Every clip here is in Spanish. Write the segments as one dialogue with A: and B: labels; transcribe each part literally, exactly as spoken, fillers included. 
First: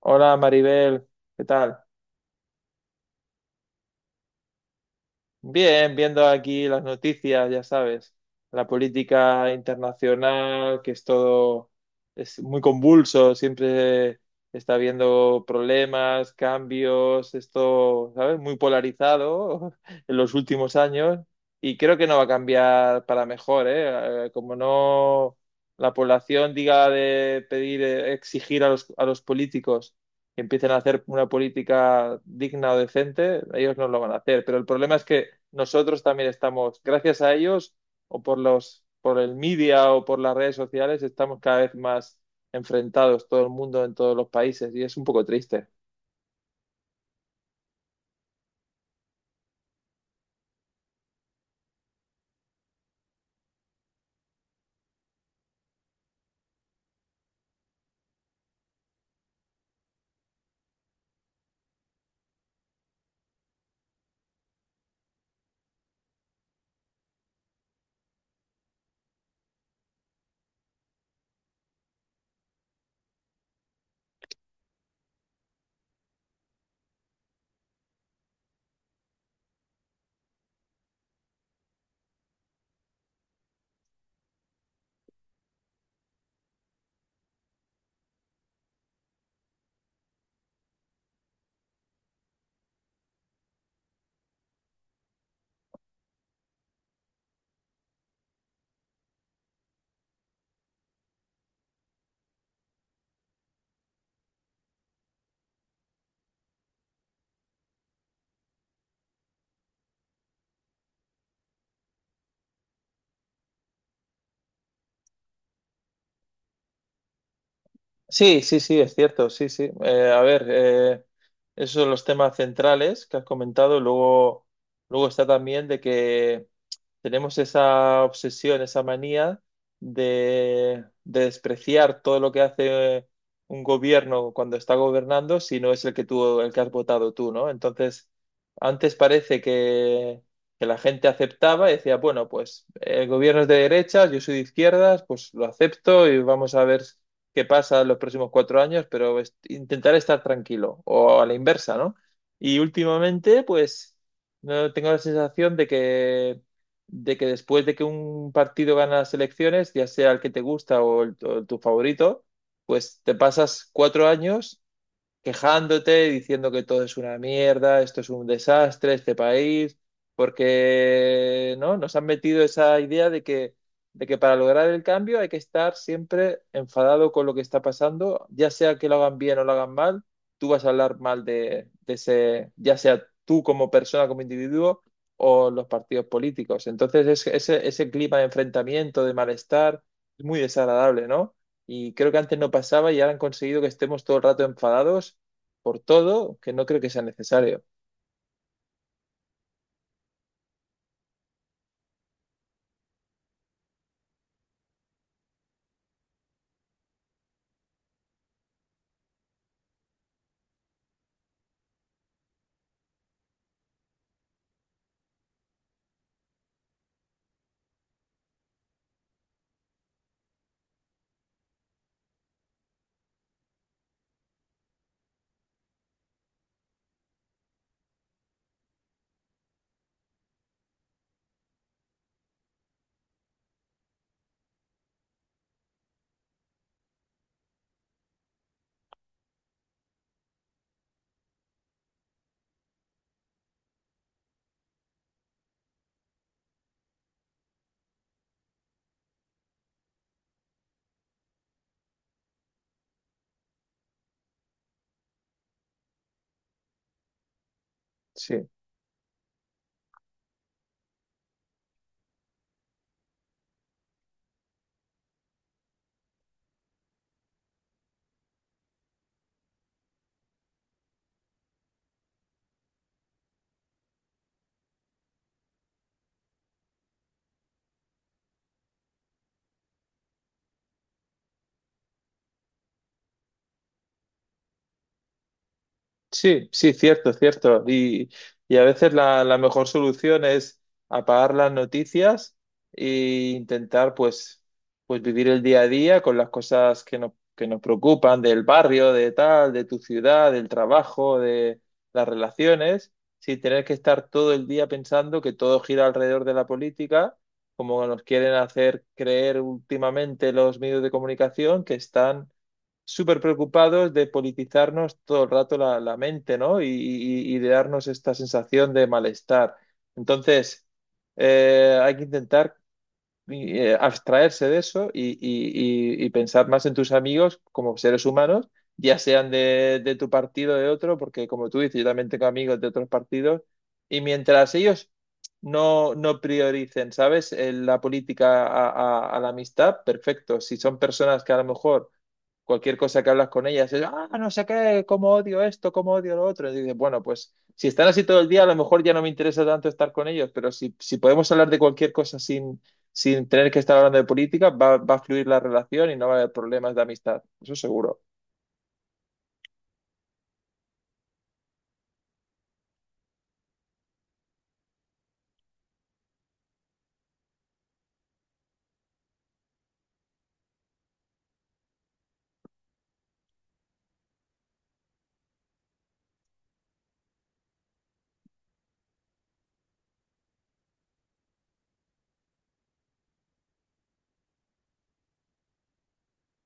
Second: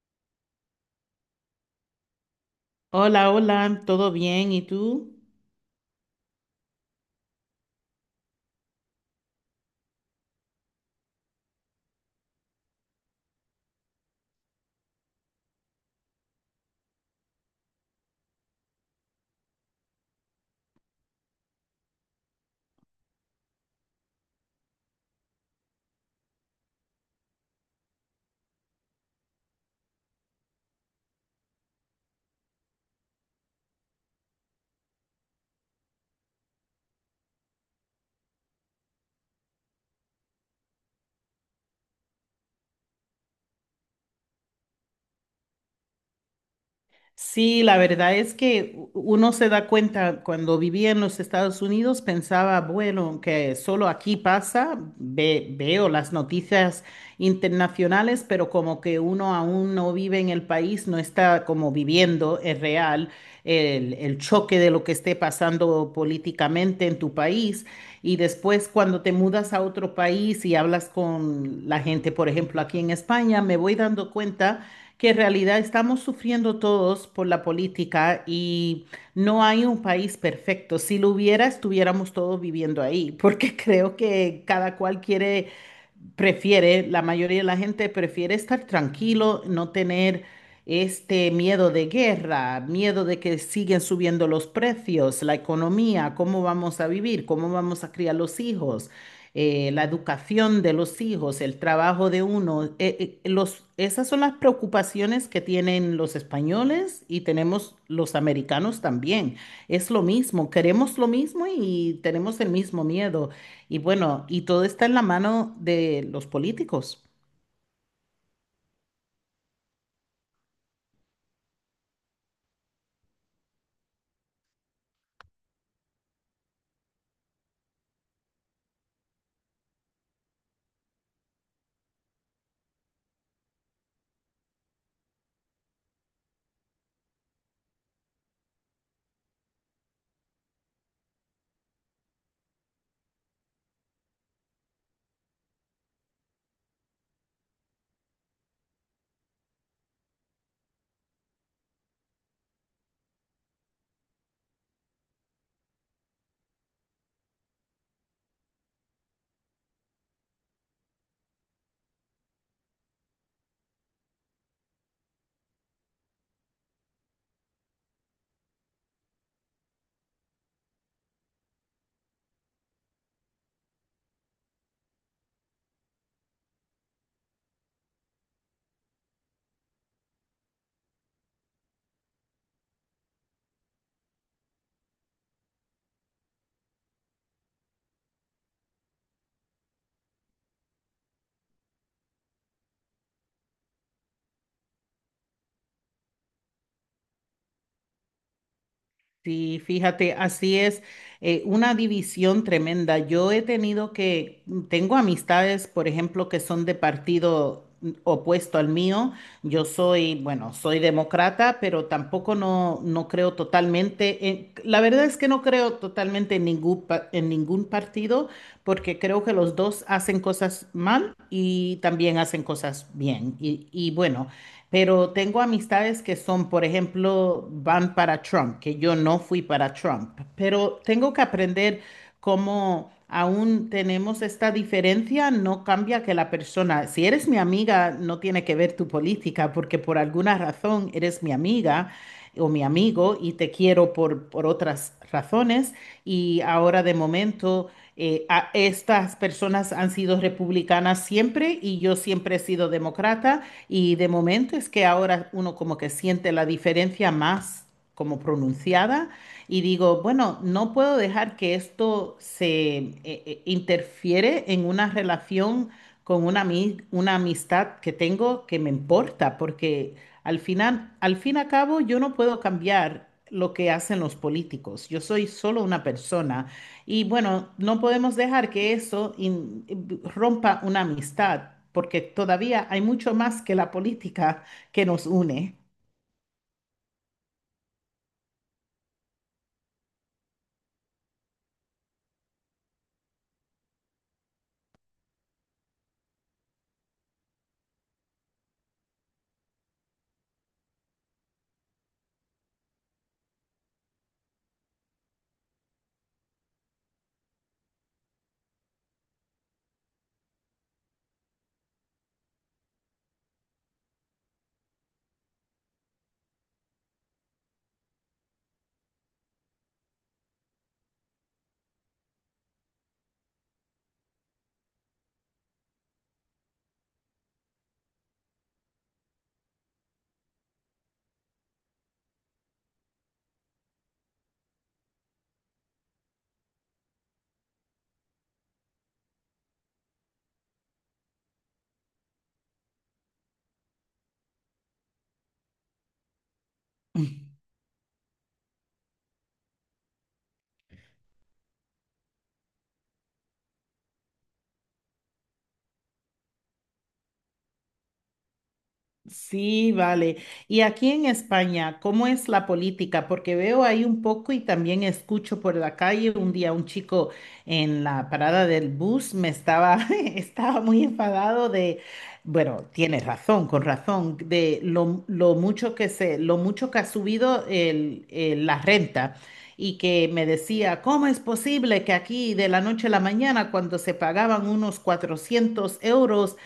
A: Hola Maribel, ¿qué tal?
B: Hola, hola, ¿todo bien? ¿Y tú?
A: Bien, viendo aquí las noticias, ya sabes, la política internacional, que es todo, es muy convulso, siempre está habiendo problemas, cambios, esto, ¿sabes? Muy polarizado en los últimos años y creo que no va a cambiar para mejor, ¿eh? Eh, Como no la población diga de pedir, eh, exigir a los, a los políticos, empiecen a hacer una política digna o decente. Ellos no lo van a hacer, pero el problema es que nosotros también estamos, gracias a ellos, o por los, por el media o por las redes sociales, estamos cada vez más enfrentados, todo el mundo en todos los países, y es un poco triste.
B: Sí, la verdad es que u- uno se da cuenta cuando vivía en los Estados Unidos, pensaba, bueno, que solo aquí pasa, ve- veo las noticias internacionales, pero como que uno aún no vive en el país, no está como viviendo, es real, el, el choque de lo que esté pasando políticamente en tu país. Y después cuando te mudas a otro país y hablas con la gente, por ejemplo, aquí en España, me voy dando cuenta que en realidad estamos sufriendo todos por la política y no hay un país perfecto. Si lo hubiera, estuviéramos todos viviendo ahí, porque creo que cada cual quiere prefiere, la mayoría de la gente prefiere estar tranquilo, no tener este miedo de guerra, miedo de que siguen subiendo los precios, la economía, cómo vamos a vivir, cómo vamos a criar los hijos, eh, la educación de los hijos, el trabajo de uno. Eh, eh, los, esas son las preocupaciones que tienen los españoles y tenemos los americanos también. Es lo mismo, queremos lo mismo y tenemos el mismo miedo. Y bueno, y todo está en la mano de los políticos.
A: Sí, sí, sí, es cierto, sí, sí. Eh, a ver, eh, esos son los temas centrales que has comentado. Luego, luego está también de que tenemos esa obsesión, esa manía de, de despreciar todo lo que hace un gobierno cuando está gobernando si no es el que tú, el que has votado tú, ¿no? Entonces, antes parece que, que la gente aceptaba y decía: bueno, pues eh, el gobierno es de derechas, yo soy de izquierdas, pues lo acepto y vamos a ver qué pasa en los próximos cuatro años, pero es- intentar estar tranquilo, o a la inversa, ¿no? Y últimamente, pues... no tengo la sensación de que de que después de que un partido gana las elecciones, ya sea el que te gusta o el- o tu favorito, pues te pasas cuatro años quejándote, diciendo que todo es una mierda, esto es un desastre, este país, porque, ¿no?, nos han metido esa idea de que, de que para lograr el cambio hay que estar siempre enfadado con lo que está pasando. Ya sea que lo hagan bien o lo hagan mal, tú vas a hablar mal de, de ese, ya sea tú como persona, como individuo, o los partidos políticos. Entonces, es- ese, ese clima de enfrentamiento, de malestar, es muy desagradable, ¿no? Y creo que antes no pasaba y ahora han conseguido que estemos todo el rato enfadados por todo, que no creo que sea necesario.
B: Sí, fíjate, así es, eh, una división tremenda. Yo he tenido que, mm, tengo amistades, por ejemplo, que son de partido, mm, opuesto al mío. Yo soy, bueno, soy demócrata, pero tampoco no, no creo totalmente, en- la verdad es que no creo totalmente en ningún, pa- en ningún partido, porque creo que los dos hacen cosas mal y también hacen cosas bien. Y, y bueno. Pero tengo amistades que son, por ejemplo, van para Trump, que yo no fui para Trump, pero tengo que aprender cómo aún tenemos esta diferencia, no cambia que la persona, si eres mi amiga, no tiene que ver tu política, porque por alguna razón eres mi amiga o mi amigo y te quiero por, por otras razones. Y ahora de momento, eh, a- estas personas han sido republicanas siempre y yo siempre he sido demócrata. Y de momento es que ahora uno como que siente la diferencia más como
A: Sí.
B: pronunciada y digo, bueno, no puedo dejar que esto se eh, eh, interfiere en una relación con una, ami- una amistad que tengo que me importa, porque al final, al fin y al cabo, yo no puedo cambiar lo que hacen los políticos. Yo soy solo una persona y bueno, no podemos dejar que eso in- rompa una amistad, porque todavía hay mucho más que la política que nos une.
A: Sí, sí, cierto, cierto. Y, y a veces la, la mejor solución es apagar las noticias e intentar, pues, pues vivir el día a día con las cosas que nos, que nos preocupan del barrio, de tal, de tu ciudad, del trabajo, de las relaciones, sin tener que estar todo el día pensando que todo gira alrededor de la política, como nos quieren hacer creer últimamente los medios de comunicación, que están súper preocupados de politizarnos todo el rato la, la mente, ¿no? Y, y- y de darnos esta sensación de malestar. Entonces, eh, hay que intentar, eh, abstraerse de eso y, y- y- y pensar más en tus amigos como seres humanos, ya sean de, de tu partido o de otro, porque como tú dices, yo también tengo amigos de otros partidos, y mientras ellos... no, no prioricen, ¿sabes? Eh, La política a a- a la amistad, perfecto. Si son personas que a lo mejor cualquier cosa que hablas con ellas es: ah, no sé qué, cómo odio esto, cómo odio lo otro. Y dices: bueno, pues si están así todo el día, a lo mejor ya no me interesa tanto estar con ellos. Pero si, si podemos hablar de cualquier cosa sin, sin tener que estar hablando de política, va, va a fluir la relación y no va a haber problemas de amistad, eso seguro.
B: Sí, vale. Y aquí en España, ¿cómo es la política? Porque veo ahí un poco y también escucho por la calle. Un día un chico en la parada del bus me estaba, estaba muy enfadado de, bueno, tiene razón, con razón, de lo, lo mucho que se, lo mucho que ha subido el- el- la renta. Y que me decía, ¿cómo es posible que aquí de la noche a la mañana, cuando se pagaban unos cuatrocientos euros,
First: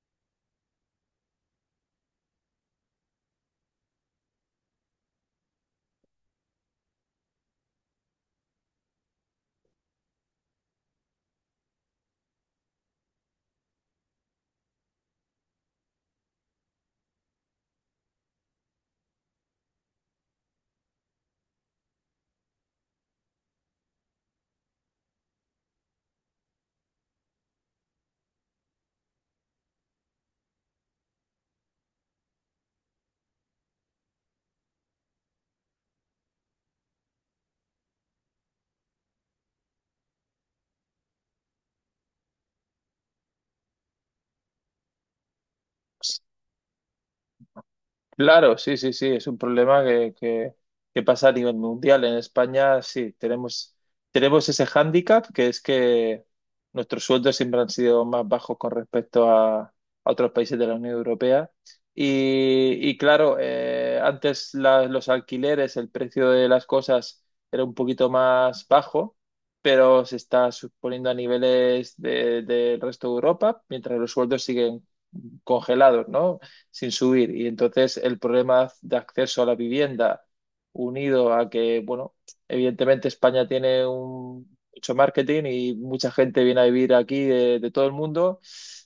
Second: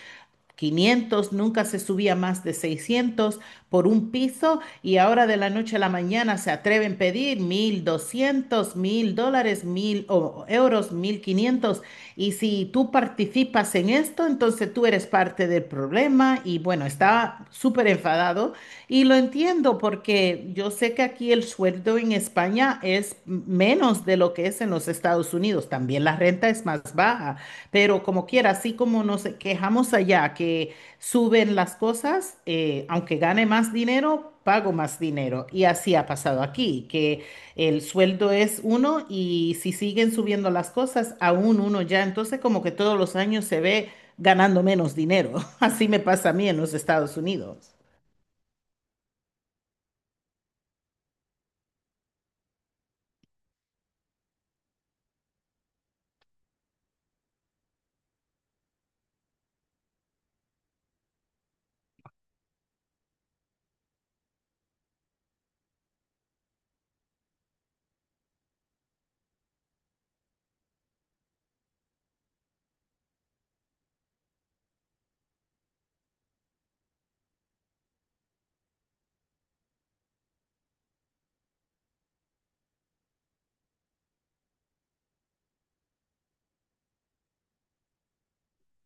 B: Quinientos nunca se subía más de seiscientos por un piso, y ahora de la noche a la mañana se atreven a pedir mil doscientos, mil dólares, mil o- euros, mil quinientos? Y si tú participas en esto, entonces tú eres parte del problema. Y bueno, estaba súper enfadado y lo entiendo porque yo sé que aquí el sueldo en España es menos de lo que es en los Estados Unidos, también la renta es más baja. Pero como quiera, así como nos quejamos allá que suben las cosas, eh, aunque gane más dinero, pago más dinero. Y así ha pasado aquí, que el sueldo es uno y si siguen subiendo las cosas, aún uno ya. Entonces como que todos los años se ve ganando menos dinero. Así me pasa a mí en los Estados Unidos.
A: Claro, sí, sí, sí, es un problema que, que- que pasa a nivel mundial. En España sí, tenemos, tenemos ese hándicap que es que nuestros sueldos siempre han sido más bajos con respecto a, a otros países de la Unión Europea. Y, y claro, eh, antes la- los alquileres, el precio de las cosas era un poquito más bajo, pero se está suponiendo a niveles de- del resto de Europa, mientras los sueldos siguen congelados, ¿no? Sin subir. Y entonces el problema de acceso a la vivienda, unido a que, bueno, evidentemente España tiene un, mucho marketing y mucha gente viene a vivir aquí de, de todo el mundo.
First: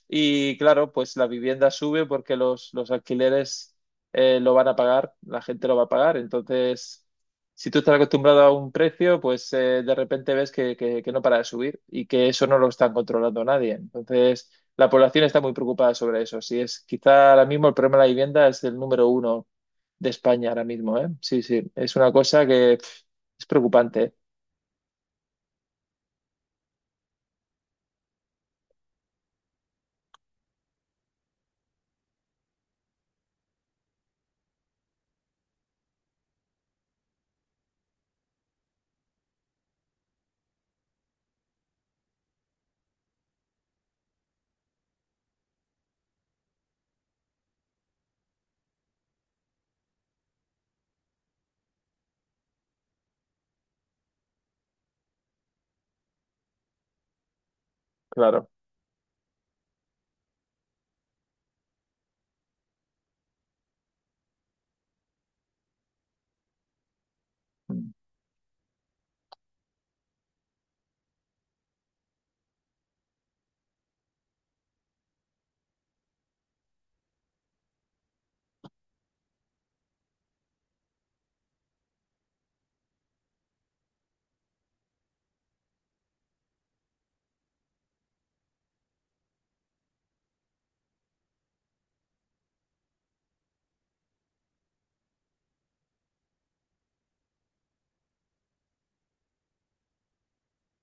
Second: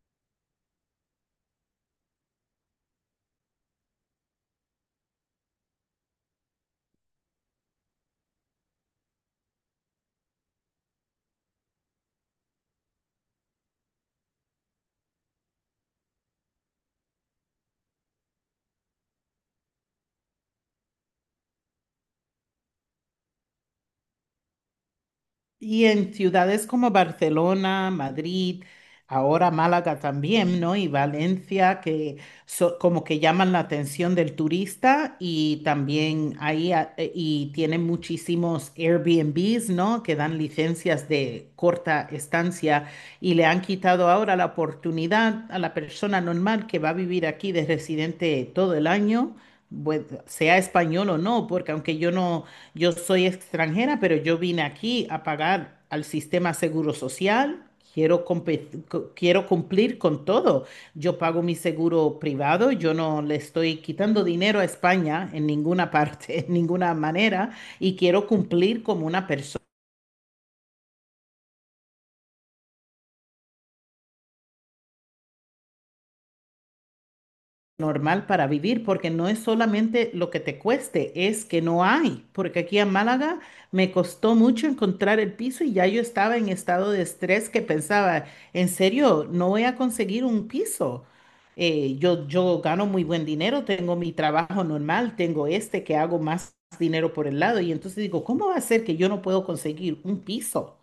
A: Y claro, pues la vivienda sube porque los, los alquileres eh, lo van a pagar, la gente lo va a pagar. Entonces, si tú estás acostumbrado a un precio, pues eh, de repente ves que, que- que no para de subir y que eso no lo están controlando nadie. Entonces, la población está muy preocupada sobre eso. Sí, es quizá ahora mismo el problema de la vivienda es el número uno de España ahora mismo, ¿eh? Sí, sí, es una cosa que pf, es preocupante, ¿eh?
B: Y en ciudades como Barcelona, Madrid, ahora Málaga también, ¿no? Y Valencia, que so- como que llaman la atención del turista y también ahí, a- eh, y tienen muchísimos Airbnbs, ¿no? Que dan licencias de corta estancia y le han quitado ahora la oportunidad a la persona normal que va a vivir aquí de residente todo el año, pues, sea español o no, porque aunque yo no, yo soy extranjera, pero yo vine aquí a pagar al sistema Seguro Social. Quiero,
A: Claro,
B: compe- co- quiero cumplir con todo. Yo pago mi seguro privado, yo no le estoy quitando dinero a España en ninguna parte, en ninguna manera,
A: mm,
B: y quiero cumplir como una persona normal para vivir, porque no es solamente lo que te cueste, es que no hay, porque aquí en Málaga me costó mucho encontrar el piso y ya yo estaba en estado de estrés que pensaba, en serio, no voy a conseguir un piso. Eh, yo, yo gano muy buen dinero, tengo mi trabajo normal, tengo este que hago más dinero por el lado y entonces digo, ¿cómo va a ser que yo no puedo conseguir un piso?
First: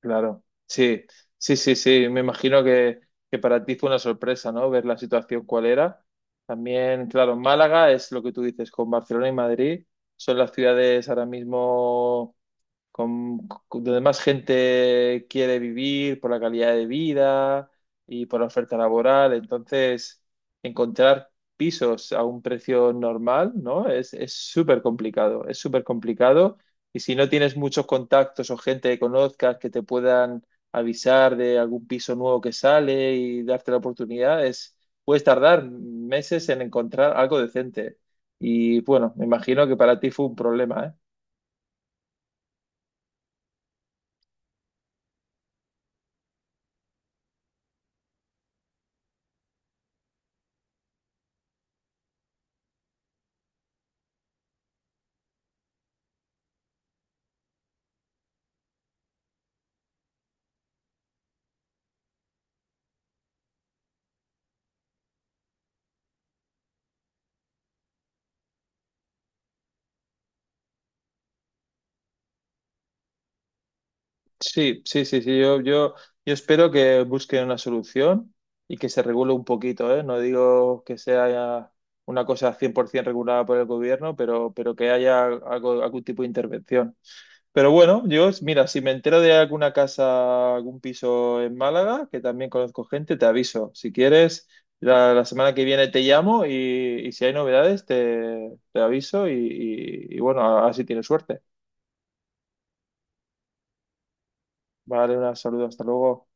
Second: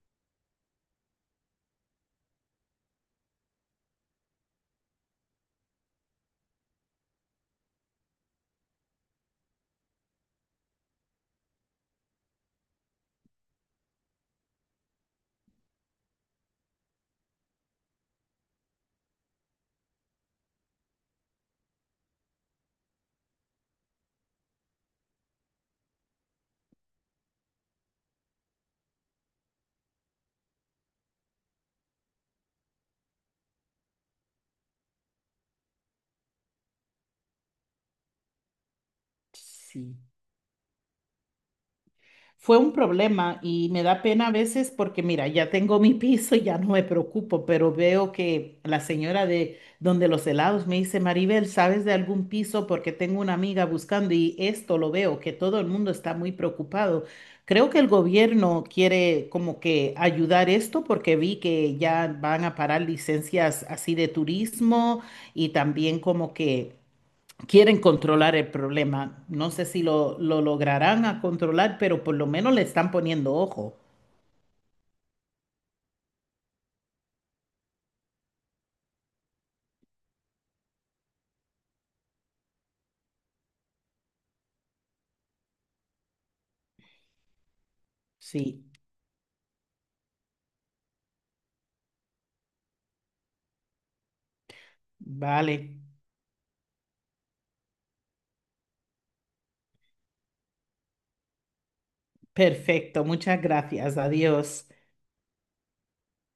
A: claro. Sí, sí, sí, sí. Me imagino que, que para ti fue una sorpresa, ¿no? Ver la situación cuál era. También, claro, Málaga es lo que tú dices, con Barcelona y Madrid, son las ciudades ahora mismo con, con- donde más gente quiere vivir por la calidad de vida y por la oferta laboral. Entonces, encontrar pisos a un precio normal, ¿no? Es, es súper complicado, es súper complicado. Y si no tienes muchos contactos o gente que conozcas que te puedan avisar de algún piso nuevo que sale y darte la oportunidad, es, puedes tardar meses en encontrar algo decente. Y bueno, me imagino que
B: Sí,
A: para ti fue un problema, ¿eh?
B: fue un problema y me da pena a veces porque, mira, ya tengo mi piso y ya no me preocupo, pero veo que la señora de donde los helados me dice, Maribel, ¿sabes de algún piso? Porque tengo una amiga buscando y esto lo veo, que todo el mundo está muy preocupado. Creo que el gobierno quiere como que ayudar esto porque vi que ya van a parar licencias así de turismo y también como que quieren controlar el problema. No sé si lo, lo lograrán a controlar, pero por lo menos le están poniendo ojo.
A: Sí, sí, sí, sí. Yo, yo, yo espero que busquen una solución y que se regule un poquito, ¿eh? No digo que sea una cosa cien por ciento regulada por el gobierno, pero, pero que haya algo, algún tipo de intervención. Pero bueno, yo,
B: Sí,
A: mira, si me entero de alguna casa, algún piso en Málaga, que también conozco gente, te aviso. Si quieres, la, la semana
B: vale.
A: que viene te llamo y, y si hay novedades, te, te aviso y, y y bueno, así tienes suerte.
B: Perfecto. Muchas gracias. Adiós.
A: Vale, un saludo, hasta luego.